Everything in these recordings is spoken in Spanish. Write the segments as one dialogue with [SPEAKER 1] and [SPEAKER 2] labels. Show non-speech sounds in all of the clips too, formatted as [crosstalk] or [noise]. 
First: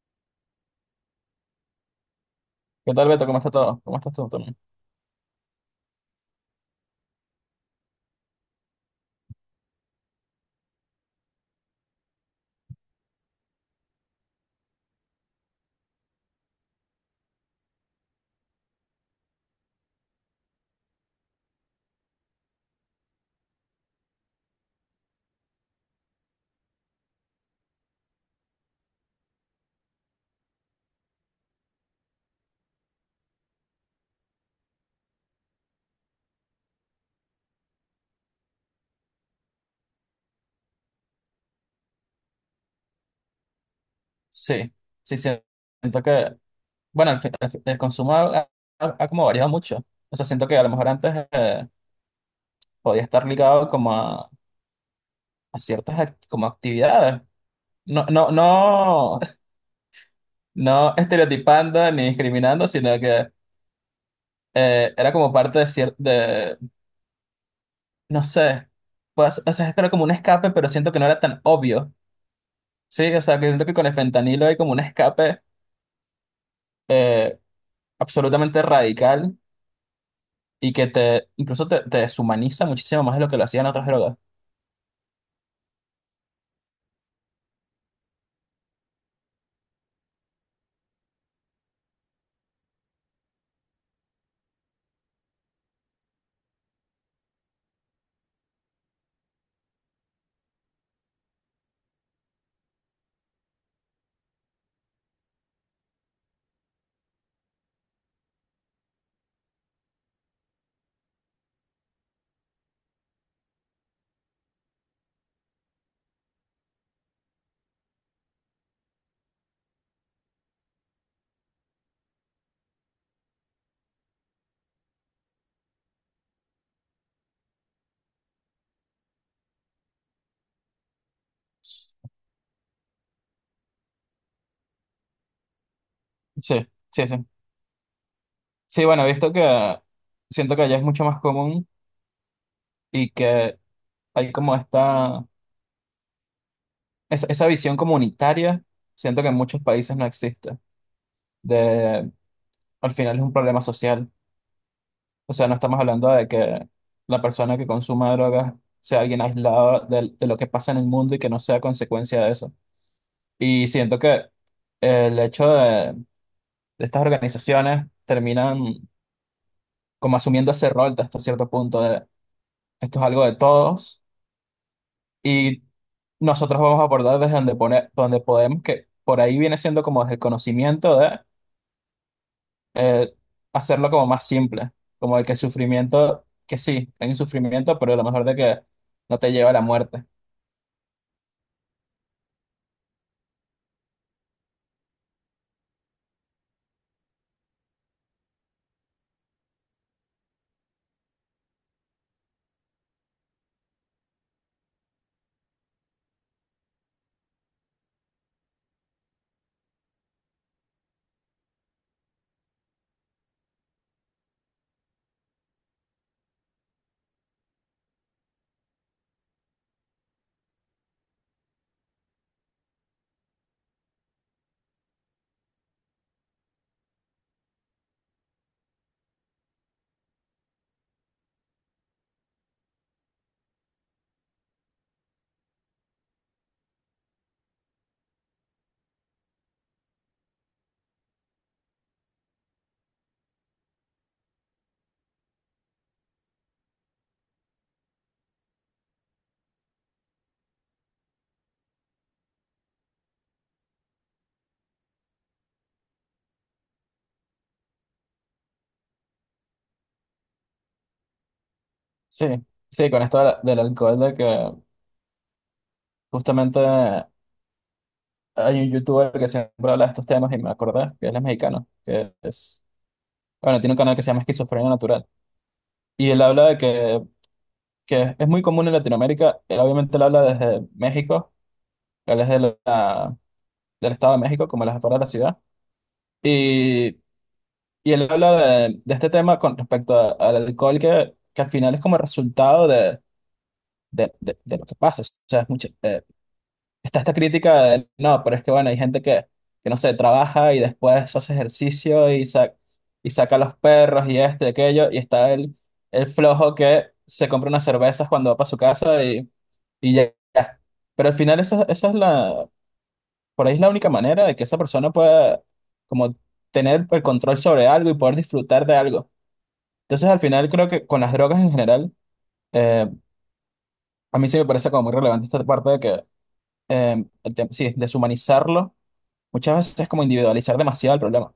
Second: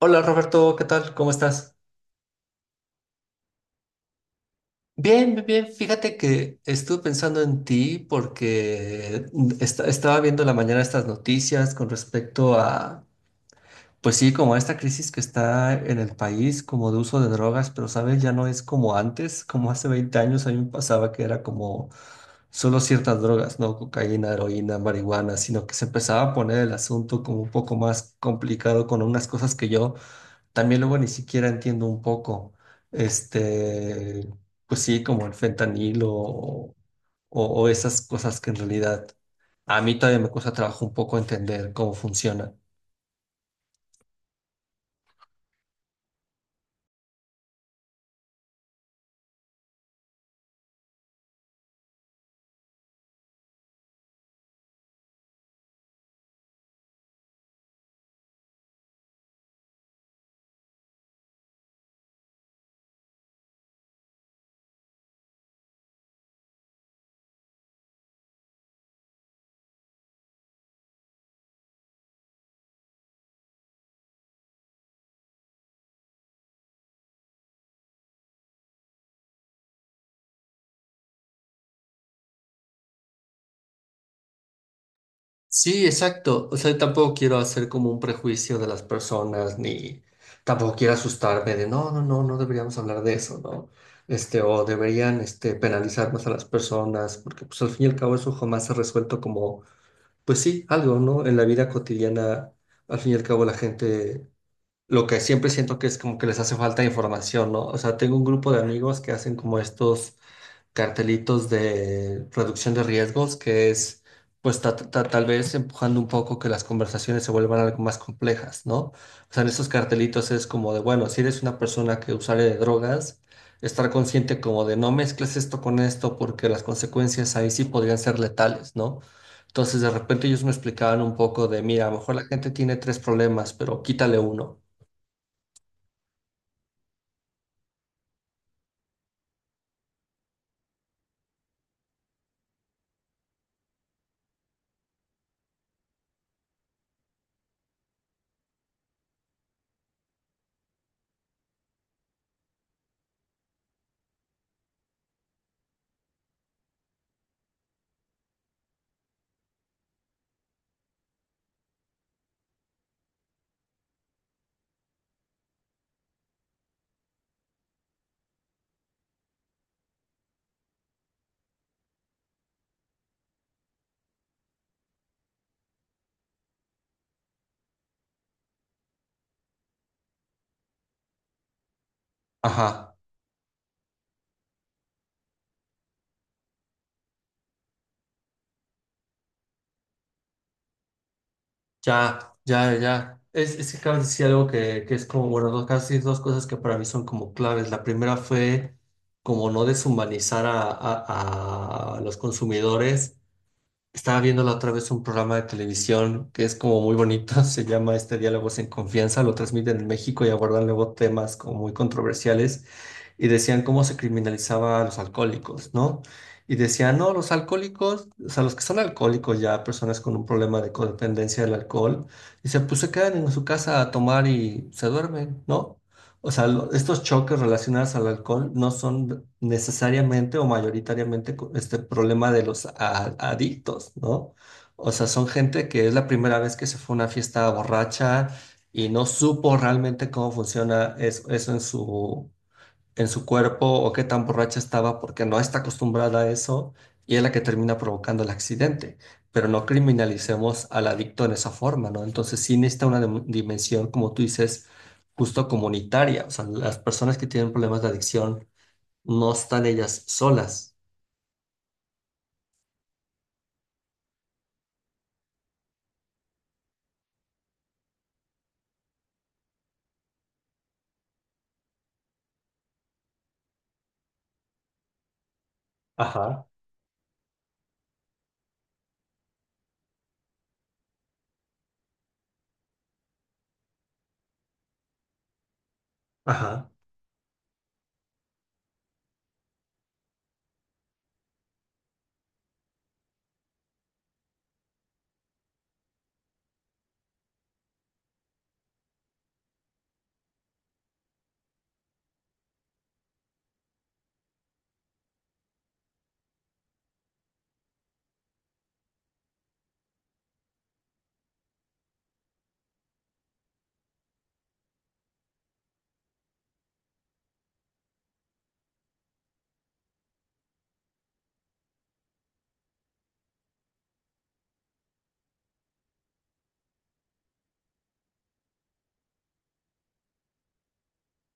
[SPEAKER 1] Hola Roberto, ¿qué tal? ¿Cómo estás?
[SPEAKER 2] ¿Qué tal, Beto? ¿Cómo está todo? ¿Cómo estás tú también?
[SPEAKER 1] Bien, bien, bien. Fíjate que estuve pensando en ti porque estaba viendo en la mañana estas noticias con respecto a, pues sí, como a esta crisis que está en el país, como de uso de drogas. Pero sabes, ya no es como antes. Como hace 20 años a mí me pasaba que era como solo ciertas drogas, no, cocaína, heroína, marihuana, sino que se empezaba a poner el asunto como un poco más complicado con unas cosas que yo también luego ni siquiera entiendo un poco, este, pues sí, como el fentanilo o esas cosas que en realidad a mí todavía me cuesta trabajo un poco entender cómo funcionan.
[SPEAKER 2] Sí, sí, siento que, bueno, el consumo ha como variado mucho. O sea, siento que a lo mejor antes podía estar ligado como a ciertas como actividades. No, no, no, [laughs] no estereotipando ni discriminando, sino que era como parte de de, no sé, pues, o sea, era como un escape, pero siento que no era tan obvio. Sí, o sea, que siento que con el fentanilo hay como un escape eh, absolutamente radical y que te incluso te deshumaniza muchísimo más de lo que lo hacían otras drogas.
[SPEAKER 1] Sí, exacto. O sea, tampoco quiero hacer como un prejuicio de las personas, ni tampoco quiero asustarme de no, no, no, no deberíamos hablar de eso, ¿no? Este, o deberían, este, penalizar más a las personas, porque pues al fin y al cabo eso jamás se ha resuelto como pues sí, algo, ¿no? En la vida cotidiana, al fin y al cabo, la gente, lo que siempre siento que es como que les hace falta información, ¿no? O sea, tengo un grupo de amigos que hacen como estos cartelitos de reducción de riesgos, que es, pues, tal vez empujando un poco que las conversaciones se vuelvan algo más complejas, ¿no? O sea, en esos cartelitos es como de, bueno, si eres una persona que usuaria de drogas, estar consciente como de no mezcles esto con esto porque las consecuencias ahí sí podrían ser letales, ¿no? Entonces, de repente ellos me explicaban un poco de, mira, a lo mejor la gente tiene 3 problemas, pero quítale uno.
[SPEAKER 2] Sí, sí, sí. Sí, bueno, he visto que siento que allá es mucho más común y que hay como esta, esa visión comunitaria, siento que en muchos países no existe. De, al final es un problema social. O sea, no estamos hablando de que la persona que consuma drogas sea alguien aislado de lo que pasa en el mundo y que no sea consecuencia de eso. Y siento que el hecho de estas organizaciones terminan como asumiendo ese rol de hasta cierto punto de esto es algo de todos y nosotros vamos a abordar desde donde pone, donde podemos, que por ahí viene siendo como desde el conocimiento de
[SPEAKER 1] Ajá,
[SPEAKER 2] eh, hacerlo como más simple, como el que el sufrimiento, que sí, hay un sufrimiento, pero a lo mejor de que no te lleva a la muerte.
[SPEAKER 1] ya, ya, ya. Es que acabas de decir algo que es como, bueno, dos, casi dos cosas que para mí son como claves. La primera fue como no deshumanizar a, a los consumidores. Estaba viendo la otra vez un programa de televisión que es como muy bonito, [laughs] se llama este Diálogos en Confianza, lo transmiten en México y abordan luego temas como muy controversiales y decían cómo se criminalizaba a los alcohólicos, ¿no? Y decían, no, los alcohólicos, o sea, los que son alcohólicos ya, personas con un problema de codependencia del alcohol, dice, pues se quedan en su casa a tomar y se duermen, ¿no? O sea, estos choques relacionados al alcohol no son necesariamente o mayoritariamente este problema de los adictos, ¿no? O sea, son gente que es la primera vez que se fue a una fiesta borracha y no supo realmente cómo funciona eso, en su cuerpo, o qué tan borracha estaba porque no está acostumbrada a eso y es la que termina provocando el accidente. Pero no criminalicemos al adicto en esa forma, ¿no? Entonces sí necesita una dimensión, como tú dices, justo comunitaria. O sea, las personas que tienen problemas de adicción no están ellas solas.
[SPEAKER 2] Sí, sí, con esto de del alcohol, de que justamente hay un youtuber que siempre habla de estos temas y me acordé que él es mexicano, que es, bueno, tiene un canal que se llama Esquizofrenia Natural. Y él
[SPEAKER 1] Ajá,
[SPEAKER 2] habla de que es muy común en Latinoamérica. Él obviamente él habla desde México, él es de la- del Estado de México, como la jefatura de la ciudad.
[SPEAKER 1] ajá.
[SPEAKER 2] Y, y él habla de este tema con respecto al alcohol, que al final es como el resultado de, de lo que pasa. O sea, es está esta crítica de, no, pero es que bueno, hay gente que no sé, trabaja y después hace ejercicio y, y saca a los perros y este aquello, y está el flojo que se compra unas cervezas cuando va para su casa. Y ya, ya. Pero al final esa, esa es la, por ahí es la única manera de que esa persona pueda como tener el control sobre algo y poder disfrutar de algo. Entonces al final creo que con las drogas en general, eh, a mí sí me parece como muy relevante esta parte de que, sí, deshumanizarlo muchas veces es como individualizar demasiado el problema.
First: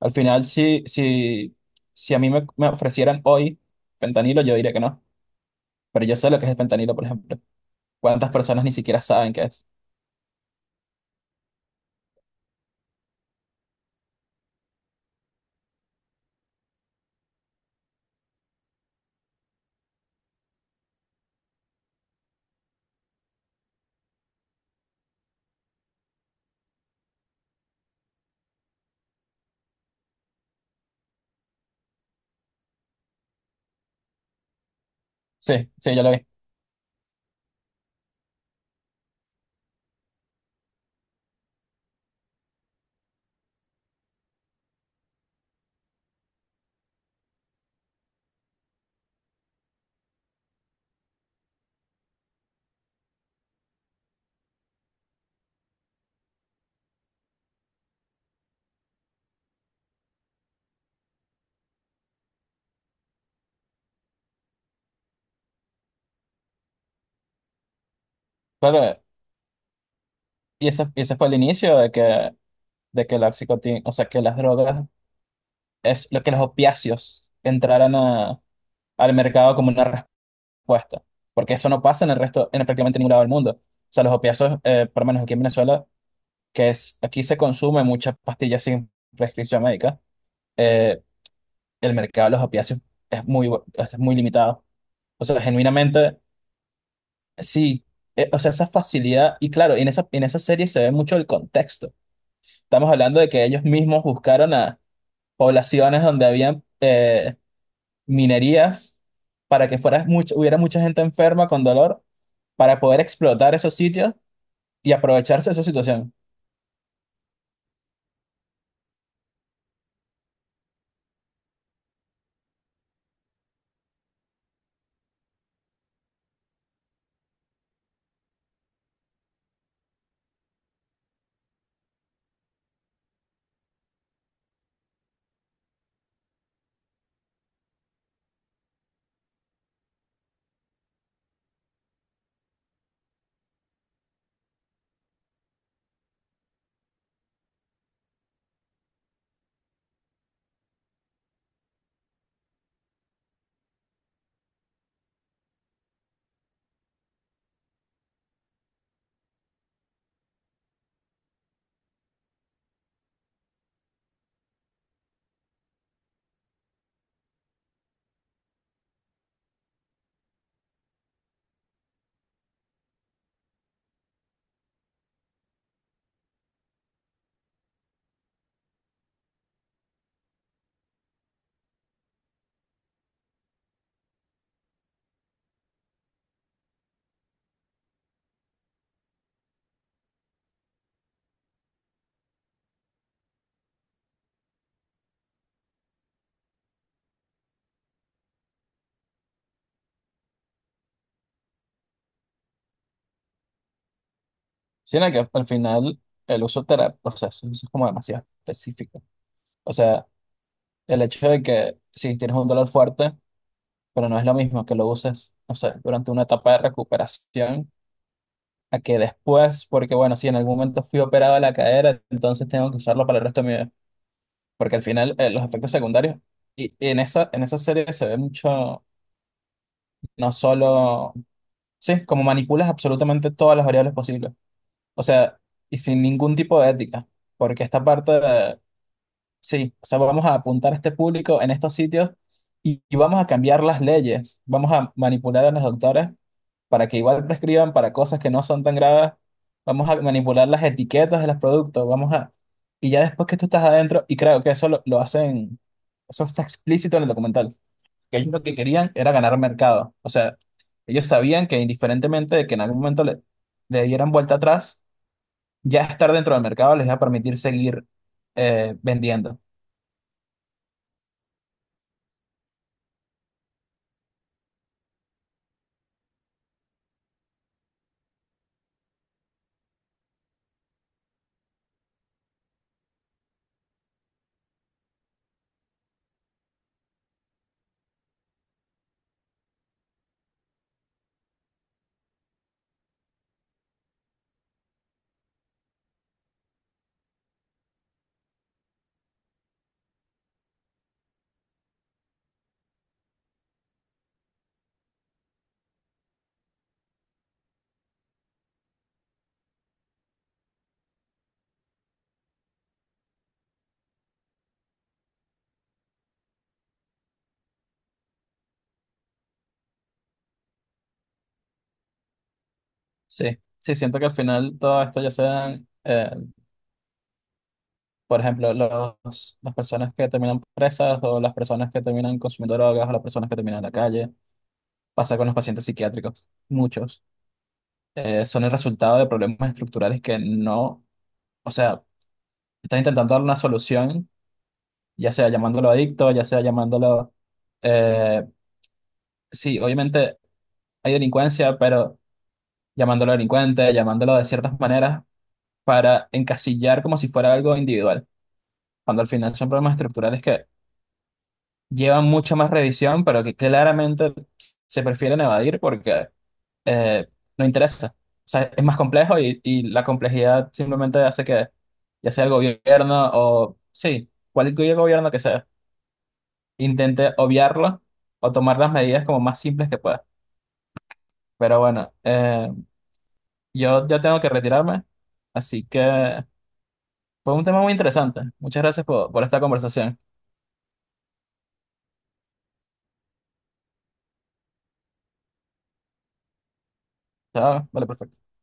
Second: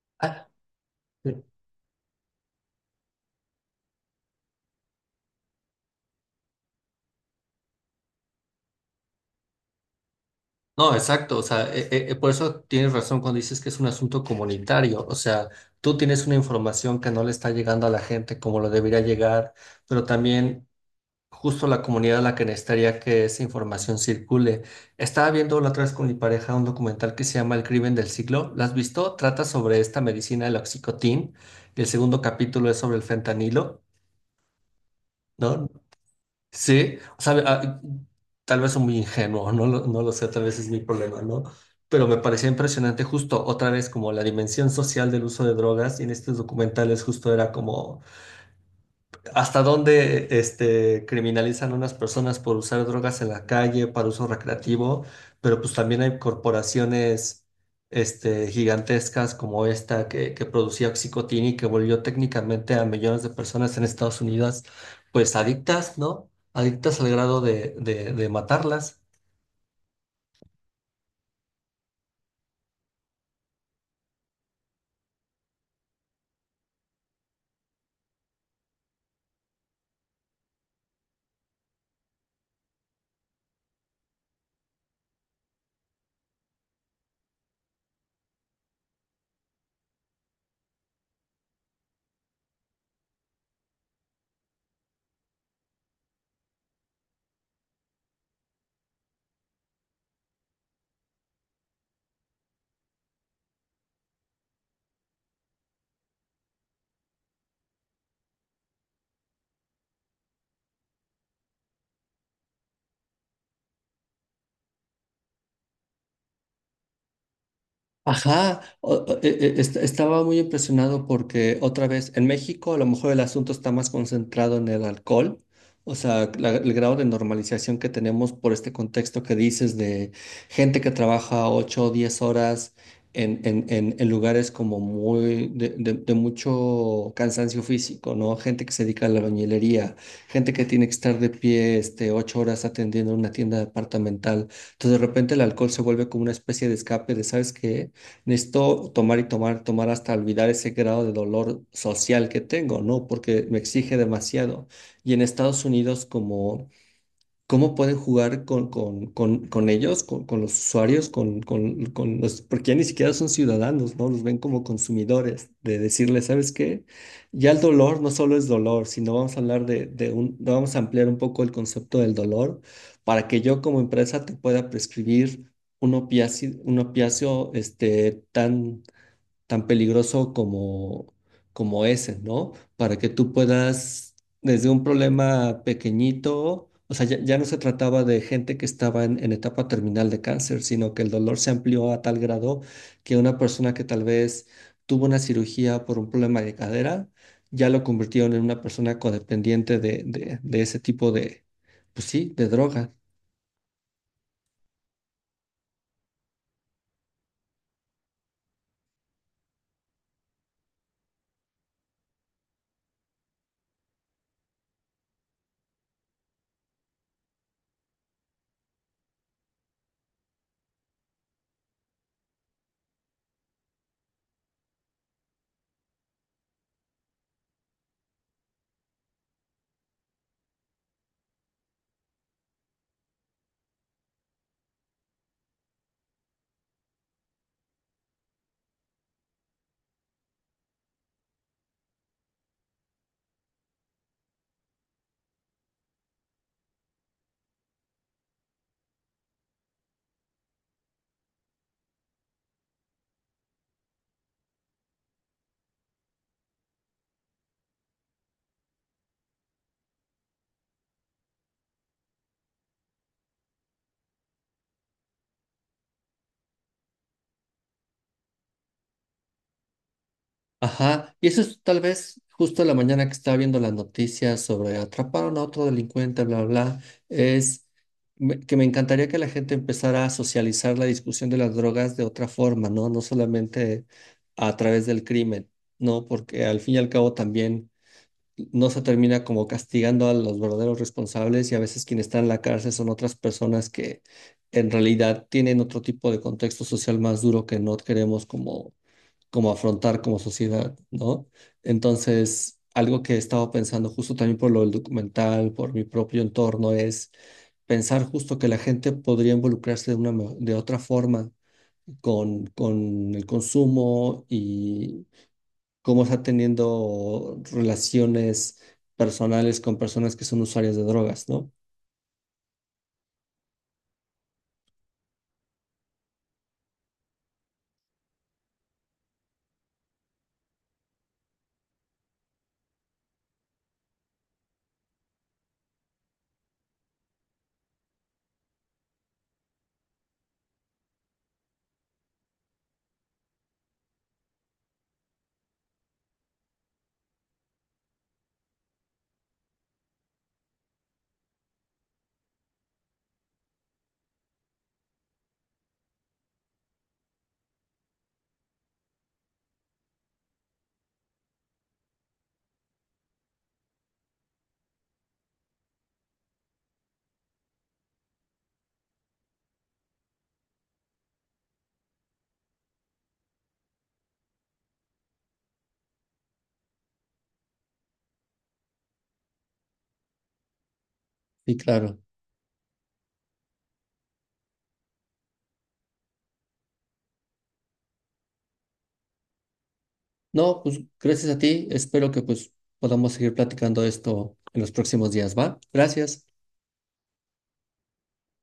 [SPEAKER 2] Al final
[SPEAKER 1] Ah,
[SPEAKER 2] si a me ofrecieran hoy fentanilo, yo diría que no. Pero yo sé lo que es el fentanilo, por ejemplo. ¿Cuántas personas ni siquiera saben qué es?
[SPEAKER 1] no, exacto, o sea, por eso tienes razón cuando dices que es un asunto comunitario. O sea, tú tienes una información que no le está llegando a la gente como lo debería llegar, pero también justo la comunidad a la que necesitaría que esa información circule. Estaba viendo la otra vez con mi pareja un documental que se llama El Crimen del Siglo, ¿lo has visto? Trata sobre esta medicina, el oxicotín, y el segundo capítulo es sobre el fentanilo, ¿no?
[SPEAKER 2] Sí, sí, yo lo vi.
[SPEAKER 1] Sí, o sea, ah, tal vez soy muy ingenuo, no lo, no lo sé, tal vez es mi problema, ¿no? Pero me parecía impresionante justo otra vez como la dimensión social del uso de drogas, y en estos documentales justo era como... ¿Hasta dónde este criminalizan a unas personas por usar drogas en la calle para uso recreativo? Pero pues también hay corporaciones este, gigantescas como esta que producía oxicotina, y que volvió técnicamente a millones de personas en Estados Unidos pues adictas, ¿no? Adictas al grado de matarlas.
[SPEAKER 2] Claro, y ese, y ese fue el inicio de que la o sea, que las drogas, es lo que los opiáceos entraran al mercado como una respuesta. Porque eso no pasa en el resto, en prácticamente ningún lado del mundo. O sea, los opiáceos, por lo menos aquí en Venezuela, que es, aquí se consume muchas pastillas sin prescripción médica, eh, el mercado de los opiáceos es es muy limitado. O sea, genuinamente, sí. O sea, esa facilidad, y claro, en esa serie se ve mucho el contexto. Estamos hablando de que ellos mismos buscaron a poblaciones donde habían minerías para que fuera hubiera mucha gente enferma con dolor para poder explotar esos sitios y aprovecharse de esa situación.
[SPEAKER 1] Ajá, estaba muy impresionado porque otra vez en México a lo mejor el asunto está más concentrado en el alcohol. O sea, el grado de normalización que tenemos por este contexto que dices de gente que trabaja 8 o 10 horas en lugares como muy de, de mucho cansancio físico, ¿no? Gente que se dedica a la albañilería, gente que tiene que estar de pie este, 8 horas atendiendo una tienda departamental. Entonces de repente el alcohol se vuelve como una especie de escape de, ¿sabes qué? Necesito tomar y tomar, tomar hasta olvidar ese grado de dolor social que tengo, ¿no? Porque me exige demasiado. Y en Estados Unidos, como cómo pueden jugar con ellos, con los usuarios, con los, porque ya ni siquiera son ciudadanos, ¿no? Los ven como consumidores, de decirles, ¿sabes qué? Ya el dolor no solo es dolor, sino vamos a hablar de un, vamos a ampliar un poco el concepto del dolor para que yo como empresa te pueda prescribir un opiáceo este, tan tan peligroso como, como ese, ¿no? Para que tú puedas, desde un problema pequeñito, o sea, ya, ya no se trataba de gente que estaba en etapa terminal de cáncer, sino que el dolor se amplió a tal grado que una persona que tal vez tuvo una cirugía por un problema de cadera, ya lo convirtieron en una persona codependiente de ese tipo de, pues sí, de droga.
[SPEAKER 2] Sino que al final el uso terapéutico, o sea, eso es como demasiado específico. O sea, el hecho de que si tienes un dolor fuerte, pero no es lo mismo que lo uses, no sé, durante una etapa de recuperación, a que después, porque bueno, si en algún momento fui operado de la cadera, entonces tengo que usarlo para el resto de mi vida. Porque al final los efectos secundarios, y en esa serie se ve mucho, no solo, sí, como manipulas absolutamente todas las variables posibles. O sea, y sin ningún tipo de ética. Porque esta parte de, sí, o sea, vamos a apuntar a este público en estos sitios y vamos a cambiar las leyes. Vamos a manipular a los doctores para que igual prescriban para cosas que no son tan graves. Vamos a manipular las etiquetas de los productos. Vamos a... Y ya después que tú estás adentro, y creo que eso lo hacen. Eso está explícito en el documental. Que ellos lo que querían era ganar mercado. O sea, ellos sabían que indiferentemente de que en algún momento le dieran vuelta atrás, ya estar dentro del mercado les iba a permitir seguir vendiendo.
[SPEAKER 1] Ajá, y eso es tal vez justo la mañana que estaba viendo las noticias sobre atraparon a otro delincuente, bla, bla, bla, es que me encantaría que la gente empezara a socializar la discusión de las drogas de otra forma, ¿no? No solamente a través del crimen, ¿no? Porque al fin y al cabo también no se termina como castigando a los verdaderos responsables, y a veces quienes están en la cárcel son otras personas que en realidad tienen otro tipo de contexto social más duro que no queremos como como afrontar como sociedad, ¿no? Entonces, algo que he estado pensando justo también por lo del documental, por mi propio entorno, es pensar justo que la gente podría involucrarse de una, de otra forma con el consumo, y cómo está teniendo relaciones personales con personas que son usuarias de drogas, ¿no?
[SPEAKER 2] Sí, sí, siento que al final todo esto ya sean, por ejemplo, las personas que terminan presas o las personas que terminan consumiendo drogas o las personas que terminan en la calle, pasa con los pacientes psiquiátricos, muchos, son el resultado de problemas estructurales que no, o sea, están intentando dar una solución ya sea llamándolo adicto, ya sea eh, sí, obviamente hay delincuencia, pero llamándolo delincuente, llamándolo de ciertas maneras para encasillar como si fuera algo individual, cuando al final son problemas estructurales que llevan mucha más revisión, pero que claramente se prefieren evadir porque eh, no interesa. O sea, es más complejo y la complejidad simplemente hace que, ya sea el gobierno o, sí, cualquier gobierno que sea intente obviarlo o tomar las medidas como más simples que pueda.
[SPEAKER 1] Y
[SPEAKER 2] Pero bueno,
[SPEAKER 1] claro.
[SPEAKER 2] yo ya tengo que retirarme, así que fue un tema muy interesante. Muchas gracias por esta conversación.
[SPEAKER 1] No, pues gracias a ti. Espero que pues podamos seguir platicando esto en los próximos días, ¿va? Gracias.
[SPEAKER 2] Chao, vale, perfecto.